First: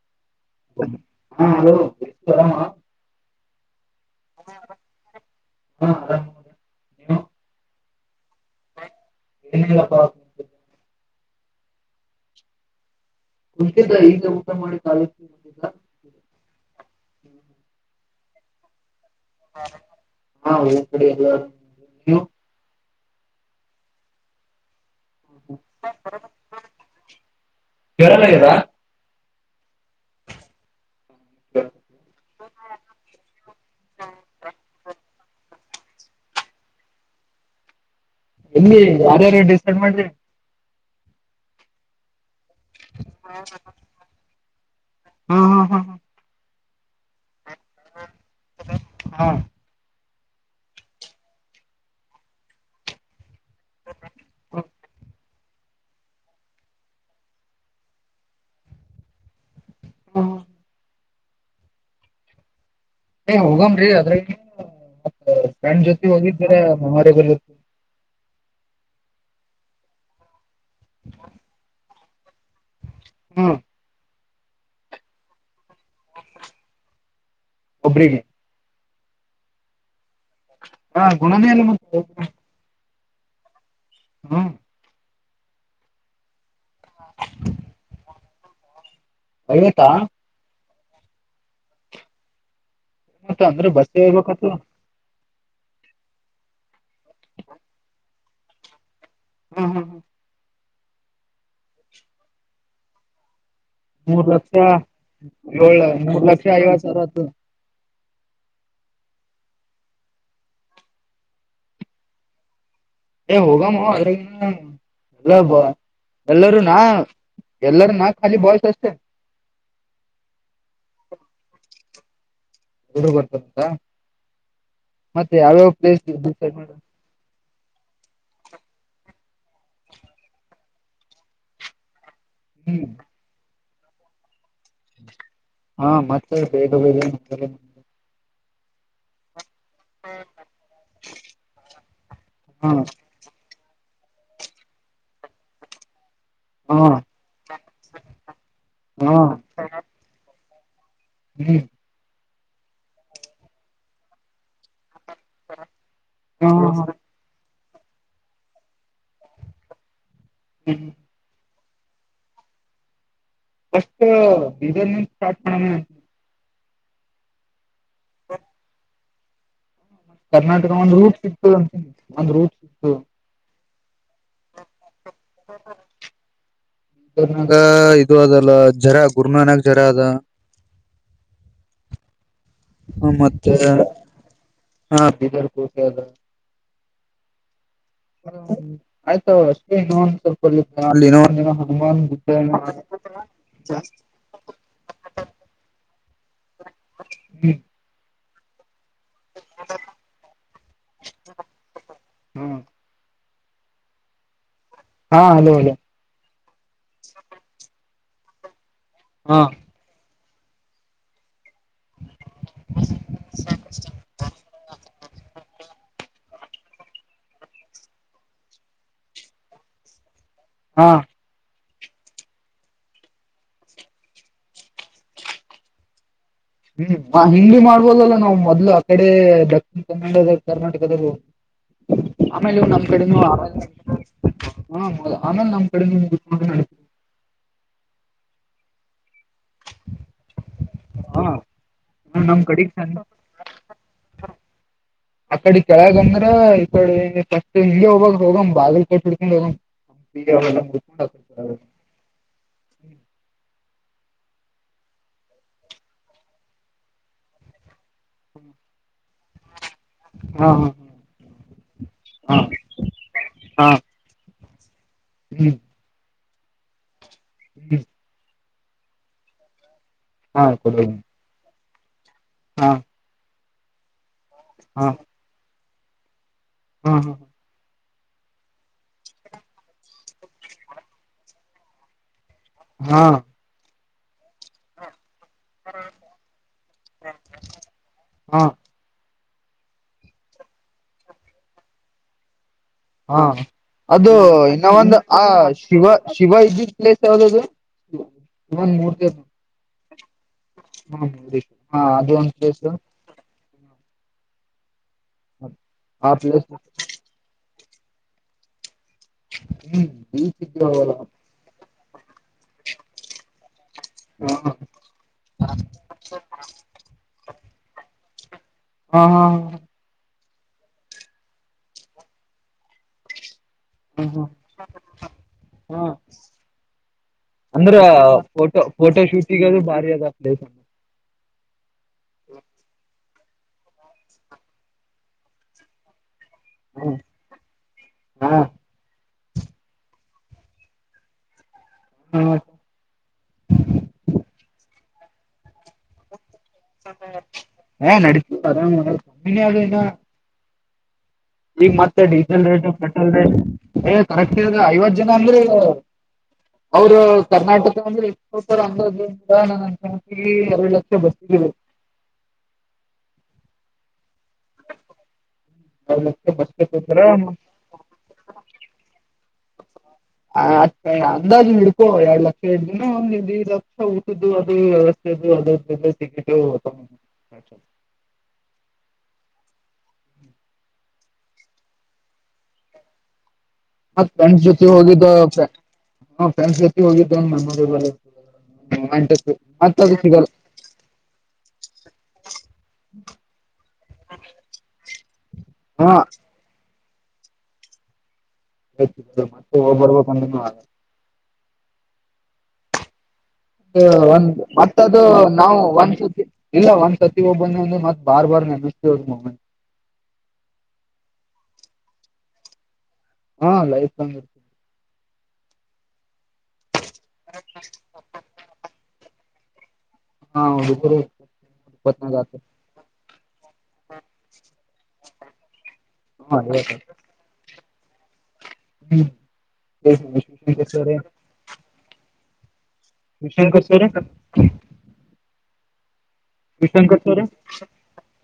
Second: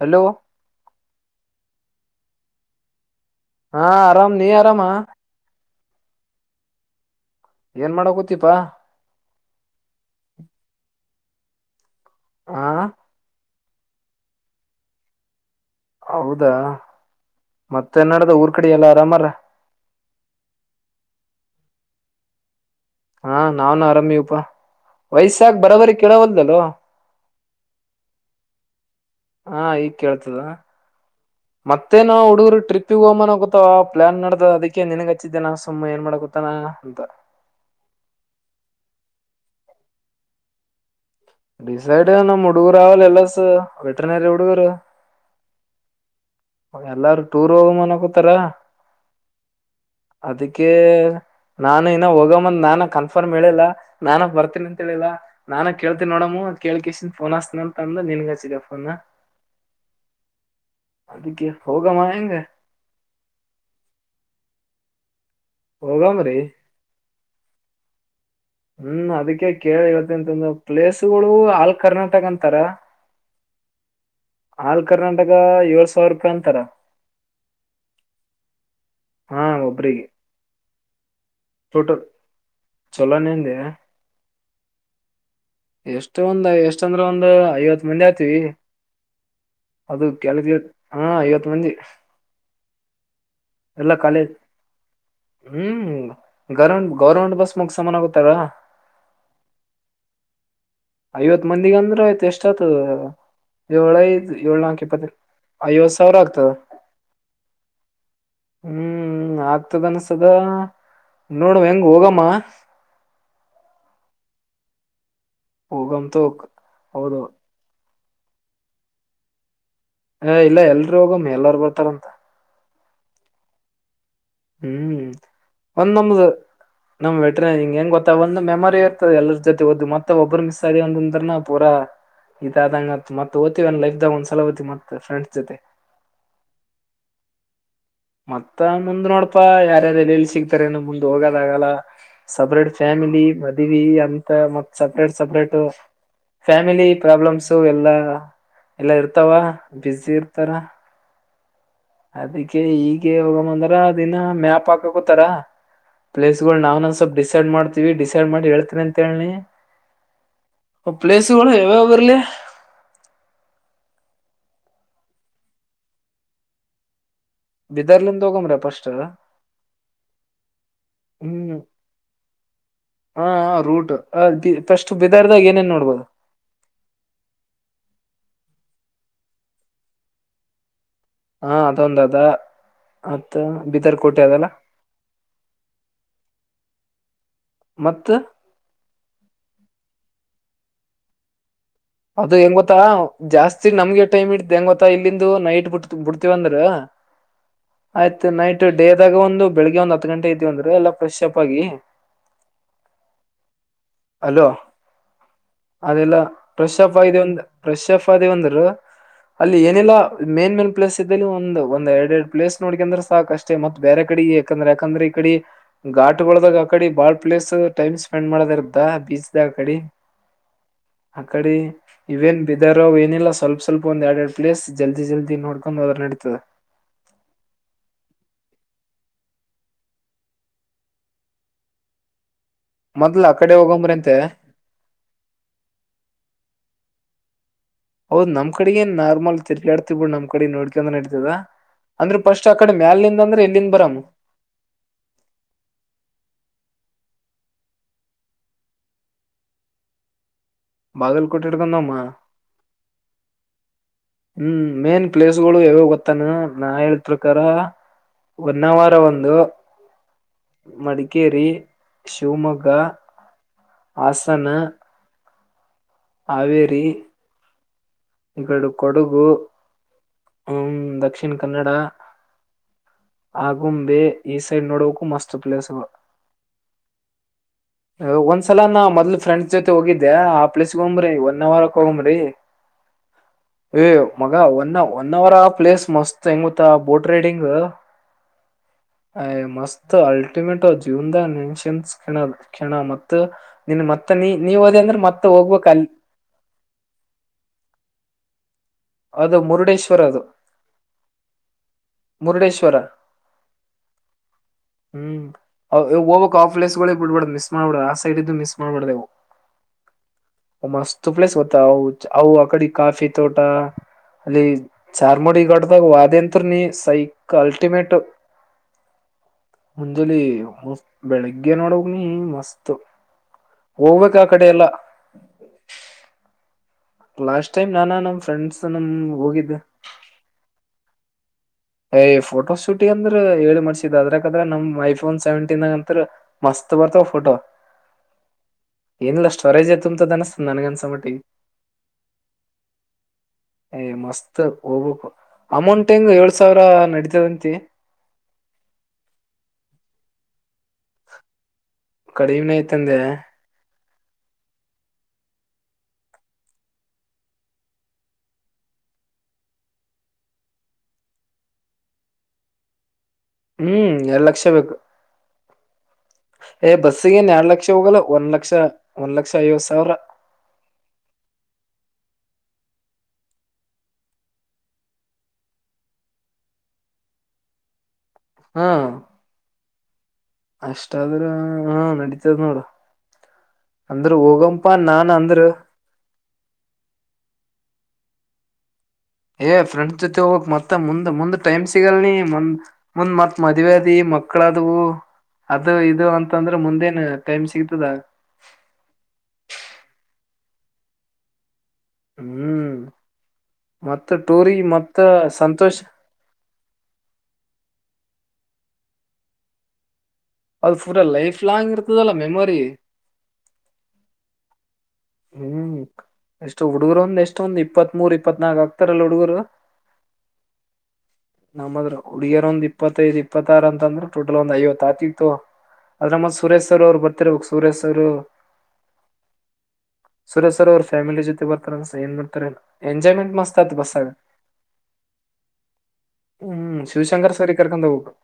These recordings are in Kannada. ಹಲೋ ಹಾ ಹಲೋ ಆರಾಮ ಹಾ ಆರಾಮ್ ನೀ ಆರಾಮ ಹಾ ಆರಾಮ್ ನೀವು ಏನ್ ಮಾಡ ಕುತ್ತೀಪಾ ಎನಿಲ್ಲ ಪ ಹಾ ಕುಂತಿದ್ದೆ ಈಗ ಊಟ ಮಾಡಿ ಕಾಲ ಹೌದಾ ಮತ್ತೆ ನಡದ್ ಊರ್ ಕಡೆ ಎಲ್ಲ ಆರಾಮಾರ ಹಾ ಊರ್ ಕಡೆ ಯಲ್ಲರ್ ನೀವು ಹಾ ನಾವ್ನ್ ಆರಾಮವಿಪಾ ವಯಸಕ್ ಬರೋಬರಿ ಕೇಳವಲ್ದ ವಲ್ಲೋ [unintelligible] ಹಾ ಈಗ್ ಕೇಳ್ತದ ಮತ್ತೇ ನಾ ಹುಡುಗರು ಟ್ರಿಪ್ಗೆ ಹೋಮ್ಮನ ಗೊತ್ತ ಪ್ಲಾನ್ ನಡ್ದ ಅದಕ್ಕೆ ನಿನಗ್ ಹಚ್ಚಿದ್ದೇನಾ ಸುಮ್ಮ ಏನ್ ಮಾಡಕೊತ್ತಾನ ಅಂತ ಎಲ್ಲಿ ಯಾರ್ಯಾರು ಡಿಸೈಡ್ ಮಾಡ್ರಿ ಡಿಸೈಡ್ ನಮ್ ಹುಡಗುರು ಆವಲ್ಲ ಎಲ್. ಎಸ್ ವೆಟನರಿ ಹುಡುಗರು ಹ್ಮ್ ಹ್ಮ್ ಹ್ಮ್ ಹ್ಮ್ ಎಲ್ಲಾರು ಟೂರ್ ಹೋಗ ಮನ್ ಕೂತಾರ ಹಾ ಹಾ ಅದಕ್ಕೆ ನಾನು ಇನ್ನ ಹೋಗಂದ ನಾನ ಕನ್ಫರ್ಮ್ ಮ್ ಹೇಳಿಲ್ಲ ನಾನ ಬರ್ತೀನಿ ಅಂತ ಹೇಳಿಲ್ಲ ನಾನ ಕೇಳ್ತೀನ ನೋಡಮು ಕೇಳ್ಕ್ ಇಷ್ಟನ್ ಫೋನ್ ಹಸ್ತನ ಅಂತ ಅಂದ ನಿನ್ಗ ಹಚ್ಚಿದೆ ಫೋನ್ ಹಾ ಅದಿಕ್ಕೆ ಹೋಗಮ್ಮ ಹೆಂಗ ಏ ಹೋಗಮ್ರಿ ಅದ್ರಗ್ ಫ್ರೆಂಡ್ ಜೊತೆ ಹೋಗಮ್ರಿ ಹೋಗಿದ್ದರ ಮೆಮೊರಿ [unintelligible] ಹ್ಮ್ ಅದಿಕ್ಕೆ ಕೇಳಿ ಇವತ್ತ ಅಂತಂದ ಪ್ಲೇಸುಗಳು ಆಲ್ ಕರ್ನಾಟಕ ಅಂತಾರ ಹ್ಮ್ ಆಲ್ ಕರ್ನಾಟಕ ಏಳ್ ಸಾವಿರ ರೂಪಾಯಿ ಅಂತಾರ ಒಬ್ರಿಗೆ ಹಾ ಒಬ್ರಿಗೆ ಹಾ ಗುಣನೇ ಇಲ್ಲ [unintelligible] ಚಲೋನೆಂದೇ ಹ್ಮ್ ಎಷ್ಟು ಒಂದ್ ಎಷ್ಟ ಅಂದ್ರ ಒಂದ್ ಐವತ್ ಮಂದಿ ಆಗ್ತಿವಿ ಐವತ್ತಾ ಅದು [unintelligible] ಹಾ ಐವತ್ತು ಮಂದಿ ಮತ್ತ ಅಂದ್ರೆ ಬಸ್ಸ ಎಲ್ಲಾ ಕಾಲೇಜ್ ಹೇಳ್ಬೇಕತು ಹ್ಮ್ ಗೌರ್ಮೆಂಟ್ ಗೌರ್ಮೆಂಟ್ ಬಸ್ ಮುಗ್ ಸಮಾನ ಆಗತಾರ ಹ್ಮ್ ಹ್ಮ್ ಹ್ಮ್ ಐವತ್ ಮಂದಿಗೆ ಅಂದ್ರೆ ಆಯ್ತ ಎಷ್ಟತದು ಏಳ್ ಮೂರ್ ಐದ ಏಳ್ ಲಕ್ಷ ನಾಲ್ಕು ಇಪ್ಪತ್ತನಾಕ ಏಳ ಐವತ್ತು ಸಾವಿರ ಮೂರ್ ಲಕ್ಷ ಆಗ್ತದ ಐವತ್ ಸಾವಿರ ಆತು ಹ್ಮ್ ಹ್ಮ್ ಆಗ್ತದ ಅನ್ಸದ ನೋಡಮ ಹೆಂಗ ಹೋಗಮ್ಮ ಏ ಹೋಗಮೋ ಅದರಾಗ ಏನ ಅದ ಎಲ್ಲ ಬ ಹೋಗಮ್ ತೋ ಎಲ್ಲರೂ ನಾ ಹೌದು ಎಲ್ಲರೂ ನಾ ಖಾಲಿ ಬಾಯ್ಸ್ ಅಷ್ಟೇ ಹ ಇಲ್ಲ ಎಲ್ರು ಹೋಗಮ್ಮ ಎಲ್ಲಾರೂ ಬರ್ತಾರಂತ ಎಲ್ರೂ ಬರ್ತರಂತ ಹ್ಮ್ ಮತ್ತೆ ಯಾವ್ಯಾವ ಪ್ಲೇಸ ಡಿಸೈಡ ಹಿಂಗ ಹೆಂಗ ಗೊತ್ತ ಒಂದ ಮೆಮೊರಿ ಇರ್ತದ ಎಲ್ಲರ ಜೊತೆ ಹೋದ ಮತ್ತೆ ಒಬ್ರು ಮಿಸ್ ಆದಿವಿ ಒಂತಂದ್ರನ ಪೂರಾ ಹ್ಮ್ ಇದಾದಂಗತ್ತ ಮತ್ತ ಹೋತಿವನ ಲೈಫದಾಗ ಒಂದ ಸಲ ಹೋತ್ತಿವಿ ಮತ್ತ ಫ್ರೇಂಡ್ಸ ಹಾ ಮತ್ತೆ ಬೇಗ ಬೇಗ ಮತ್ತ ಮುಂದ್ ನೋಡ್ ಪ್ಪಾ ಯಾರ ಯಾರ ಎಲ್ಲೆಲ್ಲ ಸಿಗ್ತಾರೆ ಏನ ಮುಂದೆ ಹೋಗೋದಾಗಲ್ಲ ಸಪ್ರೇಟ್ ಹಾ ಫ್ಯಾಮಿಲಿ ಮದ್ವಿ ಅಂತ ಮತ್ ಸಪ್ರೇಟ್ ಸಪ್ರೇಟ್ ಹಾ ಫ್ಯಾಮಿಲಿ ಪ್ರಾಬ್ಲಮ್ಸು ಎಲ್ಲಾ ಎಲ್ಲಾ ಹಾ ಇರ್ತಾವ ಬೀಜಿ ಇರ್ತಾರ ಹ್ಮ್ ಅದಿಕ್ಕೆ ಈಗೆ ಹೋಗಮ್ಮ ಅಂದ್ರ ಅದಿನ ಮ್ಯಾಪಕ್ ಹಾ ಪ್ಲೇಸ್ಗಳು ನಾವ್ ಸ್ವಲ್ ಡಿಸೈಡ್ ಮಾಡ್ ಡಿಸೈಡ್ ಮಾಡಿ ಹೇಳ್ತೀನಿ ಅಂತೇಳಿನಿ ಹ್ಮ್ ಅವು ಪ್ಲೇಸಗಳು ಹೋಗಿಬರಲ್ಲಿ ಫಸ್ಟ್ ಡಿಸೈನಿಂದ ಸಾರ್ಟ್ ಮಾಡಮ್ಮೆನಂತಿನಿ ಬೀದರಲಿಂದ ಹೋಗಮ್ರೆ ಪಸ್ಟ್ ಕರ್ನಾಟಕ ಒಂದ್ ರೂಟ್ ಸಿಗ್ತ ಹ್ಮ್ ಅಂತನಿ ಒಂದ್ ರೂಟ್ ಸಿಗ್ತು ಹ ರೂಟ್ ಫಸ್ಟ್ ಬಿದಾರದಾಗ ಏನೇನ್ ನೋಡ್ಬೋದು ಇದು ಅದಲ್ಲ ಜರಾ ಗುರುನಾನಾಕ ಜರಾ ಅದ ಹಾ ಅದೊಂದ ಅದ ಹ ಮತ್ತ ಮತ್ತೆ ಬಿದರ್ ಕೋಟೆ ಅದಲ್ಲ ಹಾ ಬೀದರ್ ಕೋಟೆ ಅದ ಮತ್ ಹ ಆಯ್ತಷ್ಟೇವಲ್ಪ [unintelligible] ಅದು ಹೆಂಗ ಗೊತ್ತಾ ಜಾಸ್ತಿ ನಮ್ಗೆ ಟೈಮ್ ಇಡ್ತ ಹೆಂಗ ಗೊತ್ತಾ ಇಲ್ಲಿಂದು ನೈಟ್ ಬಿಟ್ಟ ಬಿಡ್ತೀವಂದ್ರ ಹ್ಮ್ ಆಯ್ತು ನೈಟ್ ಡೇದಾಗ ಒಂದು ಬೆಳಿಗ್ಗೆ ಒಂದ್ ಹತ್ತು ಗಂಟೆ ಇದವಿ ಅಂದ್ರೆ ಎಲ್ಲಾ ಫ್ರೆಶ್ ಅಪ್ ಆಗಿ ಹ್ಮ್ ಅಲೋ ಹಾ ಅಲೋ ಅಲೋ ಪ್ರಶ್ಯಪ್ ಆಗ ಒಂದ ಪ್ರಶ್ಯಪ್ ಆದವಿ ಅಂದ್ರ ಹಾ ಅಲ್ಲಿ ಏನಿಲ್ಲ ಮೇನ್ ಮೇನ ಪ್ಲೇಸಿದಲಿ ಒಂದ ಎರ ಎರಡ್ ಪ್ಲೇಸ ನೋಡಕೆಂದ್ರ ಸಾಕ ಅಷ್ಟೇ ಮತ್ತ ಬೇರೆ ಕಡೆ ಯಾಕಂದ್ರೆ ಯಾಕಂದ್ರೆ ಆ ಕಡೆ ಘಾಟ್ಗಳೋದಾಗ ಆಕಡೆ ಬಾಳ್ ಪ್ಲೇಸ್ ಟೈಮ್ ಸ್ಪೆಂಡ್ ಮಾಡದ ಇರ್ತದ ಬೀಚ್ದಾಗ ಆ ಕಡಿ ಹಾ ಆ ಕಡೆ ಇವೇನ್ ಬೀದರವು ಏನಿಲ್ಲ ಸ್ವಲ್ಪ ಸ್ವಲ್ಪ ಒಂದ ಎರಡ್ ಎರಡು ಪ್ಲೇಸ್ ಜಲ್ದಿ ಜಲ್ದಿ ನೋಡ್ಕೊಂಡು ಹೋದ್ರ ನಡಿತದ ಹ್ಮ್ ಹಿಂಗಿ ಬಿ ಮಾಡ್ಬೋದಲ್ಲಾ ನಾವ್ ಮೊದ್ಲು ಆ ಕಡೆ ದಕ್ಷಿಣ ಕನ್ನಡ ಕರ್ನಾಟಕದಲ್ಲಿ ಆಮೇಲೆ ಇವ ನಮ್ಮ್ ಕಡೆನು ಮೊದ್ಲ ಆ ಕಡೆ ಹೋಗಂಬ್ರಂತೆ ಆಮೇಲೆ ನಮ್ಮ್ ಕಡೆ ಮುಗಸಕೂಂಡರ ನಡಿತ ಹೌದ್ ನಮ್ ಕಡಿಗೆನ ನಾರ್ಮಲ್ ತಿರ್ಗಾಡ್ತ್ ಬಿಡ್ ನಮ್ ಕಡೆ ನೋಡ್ಕೊಂಡಂದ್ರ ಹ ನಡತದ ಅಂದ್ರ ನಮ್ ಫಸ್ಟ್ ಆ ಕಡೆಗ್ ಕಡೆ ಚಂದ ಮ್ಯಾಲ ನಿಂದ ಅಂದ್ರ ಎಲ್ಲಿಂದ ಬರಾಮ ಅಕಡಿ ಕೆಳಗಂದ್ರ ಬ ಫಸ್ಟ್ ಹಿಂಗೆ ಹೋಗಮ್ಮ ಹೋಗ್ಮ್ ಬಾಗಿಲ್ ಕೂಟ್ಟಿ ಹಿಡ್ಕೊಂಡ ಹೋಗಮ್ಮ ಬಾಗಲ್ ಕೂಟ್ಟ ಹಿಡಕೂಂದ ಒಮ್ಮ ಹ್ಮ್ ಮೇನ್ ಪ್ಲೇಸ್ಗಳು ಯಾವ ಗೊತ್ತಾನ ನಾ ಹೇಳಿದ ಪ್ರಕಾರ ಹೂನ್ನಾವರ ಒಂದು ಹಾ ಹಾ ಮಡಿಕೇರಿ ಹಾ ಶಿವಮೊಗ್ಗ ಹಾ ಹಾ ಹಾಸನ ಹ್ಮ್ ಹಾವೇರಿ ಹ್ಮ ಇವೆರಡು ಕೊಡಗು ಹಾ ಹ್ಮ ಕೊಡ ದಕ್ಷಿಣ ಕನ್ನಡ ಹಾ ಆಗುಂಬೆ ಈ ಸೈಡ್ ನೋಡೋಕು ಮಸ್ತ್ ಪ್ಲೇಸ್ ಹ್ಮ್ ಹ್ಮ್ ಹ್ಮ ಒಂದ್ಸಲ ನಾ ಮೊದ್ಲ್ ಫ್ರೆಂಡ್ಸ್ ಜೊತೆ ಹೋಗಿದ್ದೆ ಆ ಪ್ಲೇಸ್ಗೆ ಹೋಗಮ್ರಿ ಒನ್ ಅವರ್ಕ್ ಹೋಗಮ್ರಿ ಹಾ ಏ ಮಗ ಅ ನಾವ್ ಒನ್ ಅವರ್ ಆ ಪ್ಲೇಸ್ ಮಸ್ತ್ ಹೆಂಗುತ್ತ ಬೋಟ್ ರೈಡಿಂಗ್ ಹಾ ಅ ಮಸ್ತ್ ಅಲ್ಟಿಮೆಟೋ ಜೀವನ್ದ ಇನ್ನ್ಸ್ ಕಣಲ್ ಕಣ ಮ ಹಾ ನಿನ್ ಮತ್ತೆ ನೀ ನೀವ ಹದಿ ಅಂದ್ರೆ ಮತ್ತೆ ಹ ಹೋಗ್ಬೇಕ ಶಿವ ಅಲ್ಲಿ ಶಿವ ಇಜತ್ ಪ್ಲೆಸ್ ಯದದು ಅದು ಮುರುಡೇಶ್ವರ ಅದು ಹ್ಮ ಹಾ ಅದು ಒಂದು ಪ್ಲೇಸ್ ಮುರುಡೇಶ್ವರ ಹ್ಮ್ ಹೋಗಬಕ್ ಆ ಪ್ಲೇಸ್ ಗಳಗ್ ಬಿಡ್ಬೇಡ ಮಿಸ್ ಮಾಡ್ಬೇಡ ಆ ಸೈಡ್್ದು ಮಿಸ್ ಮಾಡ್ಬಾರಡ್ದೇವು ಹ್ಮ್ ಬೀಚ್ ಇದ್ವಲ್ಲ ಮಸ್ತ ಪ್ಲೇಸ್ ಹೊತ ಹ ಅವ ಅ ಕಡಿ ಕಾಫಿ ತೋಟಾ ಹಾ ಅಲ್ಲಿ ಹಾ ಚಾರ್ಮುಡಿ ಗಡ್ದಾಗ ವಾದ್ಯಂತ್ ನೀ ಸೈಕ್ ಅಲ್ಟಿಮೇಟ್ ಹಾ ಮುಂಜಲಿಿ ಬೆಳಿಗ್ಗೆ ನೋಡೋಗ ನೀ ಮಸ್ತ್ ಹ್ಮ್ ಹೋಗ್ಬೇಕ್ ಆ ಹ್ಮ್ ಕಡೆ ಎಲ್ಲ ಹ್ಮ ಲಾಸ್ಟ್ ಟೈಮ್ ಅಂದ್ರ ನಾನ ನಮ್ ಫೋಟೋ ಫ್ರೆಂಡ್ಸ್ ನಮ್ ಫೋಟೋ ಹೋಗಿದ್ದೆ ಶೂಟಗದು್ರೂ ಬಾರಿ ಅದ ಪ್ಲೇಸ್ ಅ ಯ್ ಫೋಟೋ ಶೂಟಿ ಅಂದ್ರ ಹೇಳಿ ಮಾಡ್ಸಿದ ಅದ್ರಕದ್ರ ನಮ್ ಐಫೋನ್ ಸೆವೆಂಟೀನ್ಗಂತ್ರ ಮಸ್ತ್ ಹಾ ಬರ್ತಾವ ಫೋಟೋ ಏನಿಲ್ಲ ಸ್ಟೋರೇಜ್ ತುಮ ಅನಸ್ ನನಗನ್ಸಮ್ಮಟ್ಟಿ ಹಾ ಏ ಮಸ್ತ್ ಓಬ ಎಮಂಟ ನಡತ ಕಮ್ಮನಿ ಆಗನ್ನ ಈಗ ಮತ್ತೆ ಡೀಸೆಲ್ ಕಡಿಮೆ ರೇಟ್ ಐತಂದೆ ಪೆಟ್ರೋಲ್ ರೇಟ್ ಏ ಕರೆಕ್ಟ್ ಐವತ್ತು ಜನ ಅಂದ್ರೆ ಅವರು ಕರ್ನಾಟಕಂದ್ರೆ ಎ ಅಾಜ ನ ಅಂಕ ಎರಡು ಲಕ್ಷ ಬರ್ಿದ್ದ ಹ್ಮ್ ಎಲ್ಲ ಲಕ್ಷ ಬೇಕು ಎರಡು ಲಕ್ಷ ಬಸ್ಗೆ ಏ ಕೊಡ್ತಾರ ಬಸ್ಸಿಗೆನ್ ಎರಡು ಲಕ್ಷ ಹೋಗಲ್ಲ ಒಂದು ಲಕ್ಷ ಒಂದ ಲಕ್ಷ ಐದು ಸಾವಿರ ಹ ಅ ಅಂದಾಜು ಹಡ್ಕೋ ಎರಡ್ ಲಕ್ಷ ಎರಡು ದಿನ ಒಂದಡ್ ಲಕ್ಷ ಊಟದ್ದು ಅದು ಅ ಸಿ ಹಾ ಅಷ್ಟಾದ್ರೆ ಹಾ ನಡತದ ನೋಡ ಮತ್ತ ಪೆಂಟ್ ಜೊತೆ ಹೋಗಿದ್ದ ಪೆಂಟ್ ಜೊತೆ ಹೋಗಿದ್ದ ಹ ಏ ಫ್ರೆಂಡ್ಸ್ ಜೊತೆ ಹೋಗಕ್ ಮತ್ತ ಮುಂದ್ ಮುಂದ್ ಟೈಮ್ ಸಿಗಲ್ಂದ್ ಮುಂದ್ ಮತ್ ಮದ್ೆದಿ ಮಕ್ಕಳಾದವುೂ ಅದು ಹಾ ಇದು ಅಂತಂದ್ರೆ ಮುಂದೇನು ಟೈಮ್ ಸಿಗ್ತದ ಮತ್ತೆ ಹೋಗ್ಬರ್ಬೇಕ ಒಂದ ಹ್ಮ್ ಮತ್ತ ಒಂದ್ ಟೂರಿ ಮತ್ತ ಅದು ನಾವು ಸಂತೋಷ್ ಒಂದ್ಸತಿ ಇಲ್ಲ ಒಂದ್ ಸರ್ತಿ ಒಬ್ಬಂದ ಒಂದು ಮತ್ ಬಾರ್ ಬಾರ್ ಮ ಅದು ಪೂರ ಲೈಫ್ ಲಾಂಗ್ ಇರ್ತದಲ್ಲ ಮೆಮೊರಿ ಹಾ ಲೈರ್ತಿ ಹ್ಮ್ ಎಷ್ಟು ಹುಡುಗರು ಒಂದ್ ಎಷ್ಟೊಂದ್ ಇಪ್ಪತ್ ಮೂರ್ ಇಪ್ಪತ್ ನಾಲ್ಕ ಆಗ್ತಾರಲ್ಲ ಹುಡುಗರು ಹಾ ಹಡರಿ ನಮ್ಮದ್ರ ಹುಡುಗಿಯರ ಒಂದ್ ಇಪ್ಪತ್ತೈ್ ಇಪ್ಪತ್ತಾರು ಅಂತಂದ್ರೆ ಟೋಟಲ್ ಒಂದ್ ಐವತ್ತು ಆತಿ ಇತ್ತು ಅದ್ರಮ್ಮತ್ ಹ ಸುರೇಶ್ ಅವರ್ ಅವ್ರು ಬರ್ತಿರ್ ಸುರೇಶ್ ಅವರು ಹ್ಮ್ಮ್. ಸುರೇಶ್ ಸರ್ ಅವ್ರ ಫ್ಯಾಮಿಲಿ ಜೊತೆ ಬರ್ತಾರಸ ಏನ್ ಮಾಡ್ತಾರೆಲ್ಲ. ಎಂಜಾಯಮೆಂಟ್ ಮಸ್ತ ವಿಶ್ವಶಂಕರ್ ಆತ್ ಸರ್ ಬಸ. ವಿಶಂಕರ್ ಸರ ಕರ್ಕೊಂಡ್ ಹೋಗ್ಬೇಕು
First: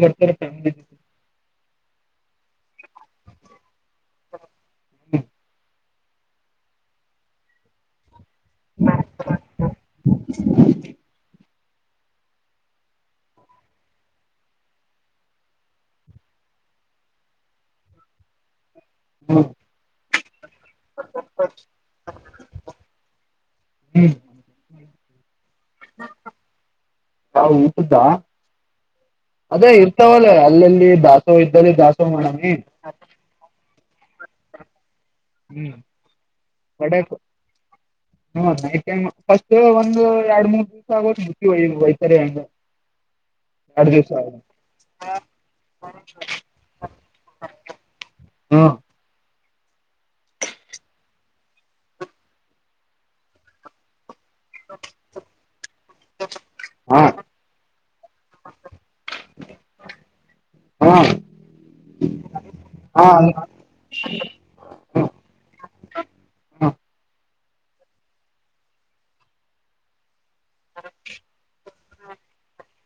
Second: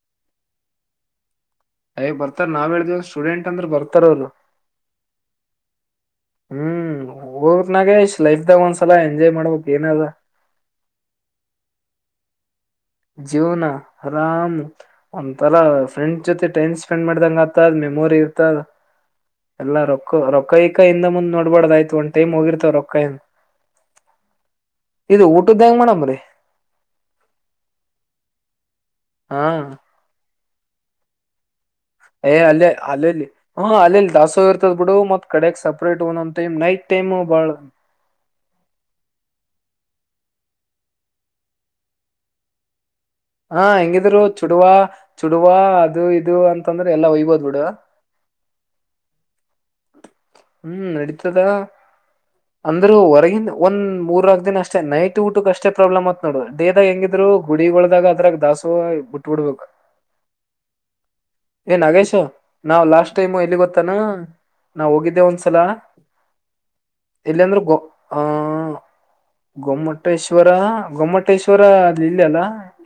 ಬರ್ತಾರೆ್ಯಾಮ. ಅಯ ಬರ್ತಾರ ನಾವ್ ಹೇಳ್ದೇವ ಸ್ಟೂಡೆಂಟ್ ಅಂದ್ರ ಬರ್ತಾರ ಅವರು. ಹ್ಮ. ಹ್ಮ್ ನಾಗೇಶ. ಲೈಫ್ ದ ಒಂದ್ಸಲ ಎಂಜಾಯ್ ಮಾಡ್ಬೇಕಕ್ ಏನ ಅದ. ಜೀವನಾ ಆರಾಮ್ ಒ್ಥರಾ ಫ್ರೆಂಡ್ಸ್ ಜೊತೆ ಟೈಮ್ ಸ್ಪೆಂಡ್ ಮಾಡ್ದಂಗ ಆತ ಆದ್ಮೇ. ರಿ ಇರ್ತ ಹ್ಮ ಎಲ್ಲ ರೊಕ್ಕ ರೊ. ಕೈ ಕೈಯಿಂದ ಮುಂದ್ ನೋಡ್ಬಾರ್ದಯ್ತು ಒಂದ ಟೈಮ್ ಹೋಗಿರ್ತವ ರೊಕ್ಕಾಯನ್. ಹ್ಮ್ ಇದು ಊಟದ್ದ ಹೆಂಗ ಮಾಡೇಡಮ್ರೀ. ನಾವು ಅದೇ ಇರ್ತಾವಲ್ಲ ಅಲ್ಲೆಲ್ಲಿ ದಾಸವ. ಏ್ ಅಲ್ಲೇ ಅಲ್ಲಲ್ಲಿ ಹ ಅಲ್ಲೆಲ್ಲಿ ದಾಸೋ ಇರ್ತದ್ ಬಿಡು ಮ. ಹ್ಮ್ [unintelligible] ಬಾಳ ಹಂಗ್ ಎರಡ್ ಮೂರ್ ದಿವ್ಸ ಆಗೋ ಮುಟ್ಟಿಿ ಬೈ್ತರಿ ಹಂಗ. ಹಾ ಎರಡ್ ದಿವ್ಸ ಹೆಂಗಿದ್ರು ಚುಡುವ ಚುಡುವ ಅದು ಇದು ಅಂತಂದ್ರೆ ಎಲ್ಲಾ ಒಯ್ಬೋದ್ ಬಿಡು. ಹ್ಮ. ಹ್ಮ್ ನಡೀತದ ಅಂದ್ರೂ ಹೊರಗಿಂದ ಒಂದ್ ಮೂರ. ಿನ ಅಷ್ಟೇ ನೈಟ್ ಊಟಕ್ ಅಷ್ಟೇ ಪ್ರಾಬ್ಲಮ್ ಅತ್ ನೋಡ ಡೇದಾಗ್ ಹಾ ಹೆಂಗಿದ್ರು ಗುಡಿಗಳಳದಾಗ ಅದ್ರಾಗ ದಾಸು ಬಿುು. ಹ. ಹಾ ಏನ್ಾಗೇಶ ನಾವ್ ಹಾ ಲಾಸ್ಟ್ ಟೈಮ್ ಎಲ್ಲಿ ಗೊತ್ತಾನ. ನಾವ್ ಹೋಗಿದ್ದೆ ಒಂದ್ಸಲ. ಹ ಇಲ್ಲ ಅಂದ್ರೆ ಗೊ ಆ ಗೊಮ್ಮಟೇಶ್ವರ ಗೊಮ್ಮಟೇಶ್ವರ. ಇಲ್ಲ ಅಲ್ಲ.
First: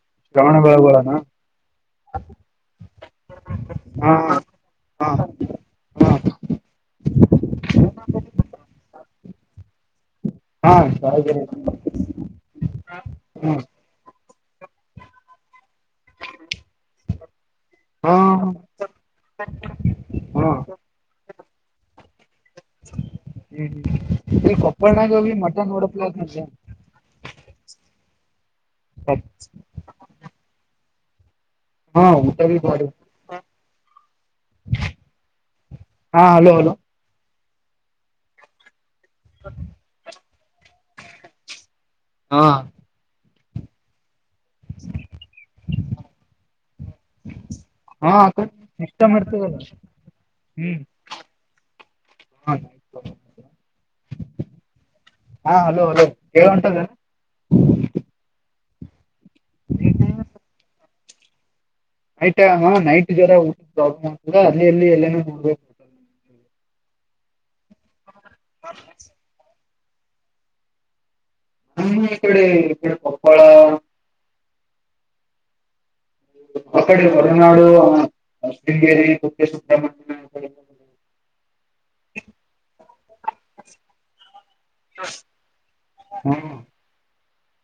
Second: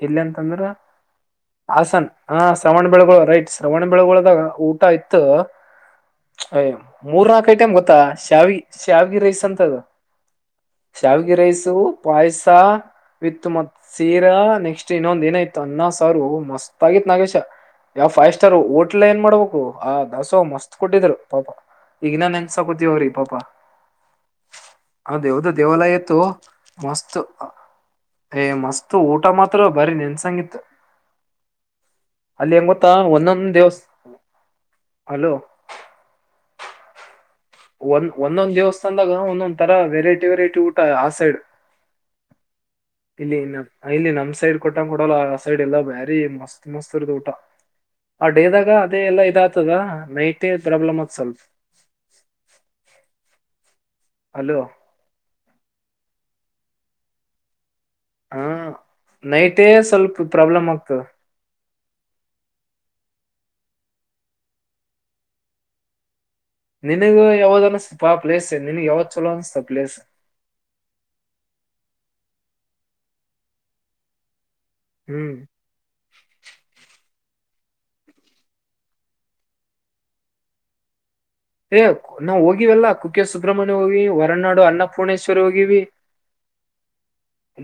ಎಲ್ಲಿ ಶ್ರಾವಣ ಅಂತಂದ್ರ ಬೆಳಗೊಳನ. ಹಾಸನ್ ಹ ಶ್ರವಣ ಬೆಳಗುಳ ರೈಟ್ ಶ್ರವಣ್ ಹಾ ಬೆಳಗಳದಾಗ ಊಟ ಹಾ ಇತ್ತು. ಹಾ ಅಯ್ಯ ಮೂರ್ ನಾಕು ಐಟಮ್ ಗೊತ್ತಾ ಶ್ಯಾವಿ ಶಾವಿಗೆಿ ರೈಸ್ ಅಂತದು. ಹಾ ಶಾವಿಗೆ ಸಾಯಗಿರಿ ರೈಸು ಪಾಯಸ ವಿತ್ ಹ್ಮ ಮತ್ ಸೀ. ನೆಕ್ಸ್ಟ್ ಇನ್ನೊಂದ್ ಏನಾಯ್ತು ಅನ್ನ ಸಾರ ಮಸ್ತ್ ಆಗಿತ್ ನಾಗೇಶ. ಯಾವ್ ಹಾ ಫೈವ್ ಸ್ಟಾರ್ ೋಟ್ಲ್ ಏನ್ ಮಾಡ್ಬೇಕು ಆ ದಾಸೋ ಹಾ ಮಸ್ತ್ ಕೊಟ್ಟಿದ್ರು ಪಾಪ ಈಗನ್ನನ್. ಸಕತವ್ರಿ ಪಾಪ ಇಲ್ಲಿ ಕೊಪ್ಪಳನಾಗ ಅೌದು ಹೋಗಿ ಹ್ದ ಮಠ ದೇವಾಲಯ ಇತ್ತು ನೋಡಪ್ಲತ್ ನನ್ಗೆ ಮಸ್ತ್. ಏ ಮಸ್ತ್ ಊಟ ಮಾತ್ರ ಬರಿ ನೆನ್ಸಂಗಿತ್ತ. ಹಾ ಊಟ ಬ. ಒಂದೊಂದ್ ದೇವಸ್ ಹಲೋ ಹಾ ಹಲೋ ಹಲೋ. ಒಂದ್ ಒಂದೊಂದ್ ದಿವ್ಸ. ಚಂದಾಗ ಒಂದೊಂದ್ ತರ ವೆರೈಟಿ ವೆರೈಟಿ ಊಟ ಆ ಸೈಡ್. ಹಾ ಇಲ್ಲಿ ಇಲ್ಲಿ ನಮ್ ಸೈಡ್ ಕೊಟ್ಟಂಗ ಕೊಡಲ್ಲ ಆ ಸೈಡ್ ಎಲ್ಲಾ ಬಾರಿ ಮಸ್ತ್ ಮಸ್ತ್ ಇರ್ದ ಊಟ. ಹಾ ಆ ಅಕ ಡೇದಾಗ ಅದೇ ಇಷ್ಟ ಎಲ್ಲ ಇದ ಮಾಡ್ತದಲ್ಲ ಆತದ ನೈಟ್ೇ ಪ್ರಾಬ್ಲಮ್ ಅತ್ ಸ್ವಲ್ಪ. ಹ ಅಲೋ ಹಾ ಹಲೋ ಹಲೋ. ಹೇಳುವ ಉಂಟದ. ಹ ನೈಟೇ ಸ್ವಲ್ಪ ಪ್ರಾಬ್ಲಮ್ ಆಗ್ತದೆ. ನೈಟ್ ಟೈಮ ನೈಟ್ ಜ್ರ ಊಟದ ಪ್ರಾಬ್ಲಮ್ ಆಗ್ತ ಅಲ್ಲಿ ಎಲ್ಲಿ ಎಲ್ಲ ನೋಡ್ಬೇಕ. ನಿನಗ ಯಾವ್ದ ಅನ್ನತಪ ಪ್ಲೇಸ್ ನಿನಗ್ ಯಾವತ್ ಚಲೋ ಅನ್ನಿಸತ ಪ್ಲೇಸ್. ಹ್ಮ ಇ ಕಡೆ ಇಡೆ ಪಪ್ಪಳ. ಹ್ಮ್. ಮ ಕಡೆ ಹೊರನಾಡು ಹ. ಶೃಂಗೇರಿ ತ ಸುುತ್ತ ಮ್ಯ. ಏ ನಾವವು ಹೋಗಿವಲ್ಲಾ ಕುಕ್ಕೆ ಸುಬ್ರಹ್ಮಣ್ಯ ಹೋಗಿವಿ ಹೊರನಾಡು ಅನ್ನಪೂರ್ಣೇಶ್ವರಿ ಹೋಗಿವಿ. [unintelligible]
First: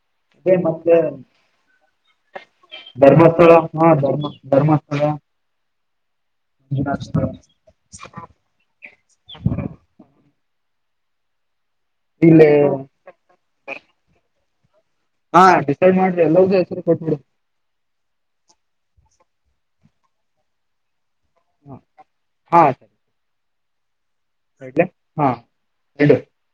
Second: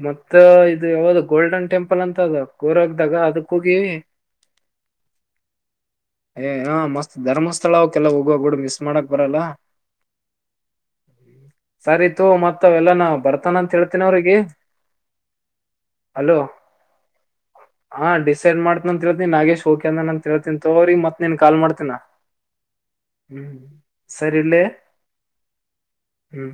ಮತ್ತ ಮ ಇದು ಯಾವ್ದ ಗೋಲ್ಡನ್ ಟೆಂಪಲ್ ಅಂತ ಅದ ಕೋರಗ್ದಾಗ ಧರ್ಮಸ್ಥಳ ಅದಕ್ ಹೋಗಿವಿ ಹ ಧರ್ಮ ಧರ್ಮಸ್ಥ ಹಾ [inaudible] ಏ ಹ ಮಸ್ತ್ ಧರ್ಮಸ್ಥಳ ಅವಕಲ್ಲ ಹೋಗುವಡ ಮ ಮಾಡಕ್ ಬರಲ್ಲ [inaudible] ಸರಿತು ಇಲ್ಲಿ ಮತ್ ಅವೆಲ್ಲ ನಾ ಬರ್ತಾನ ಅಂತ ಹೇಳ್ತೀನ ಅವ್ರಿಗೆ ಹಾ ಡಿಸೈಡ್ ಮಾಡ್ರಿ ಎಲ್ಲ ಅಲೋ ಹೋಗ ಹೆಸರಿ ಕೊಟ್ಬಿಡು ಹಾ ಡಿಸೈಡ್ ಮಾಡ್ತನ ಅ ತಿಳ್ತನಿ ನಾಗೇಶ್ ಹೋಗಕ ಅಂದ ಅಂತ ತಿಳ್ತೀ ತೋಗೋರಿ ಮತ್ ನ್ ಕಾಲ್ ಮಾಡ್ತನಾ ಹಾ ಸರಿ ಹ್ಮ್ ಸರಿ ಇಡ್ಲೆ ಹಾ ಎಡುು ಹ್ಮ್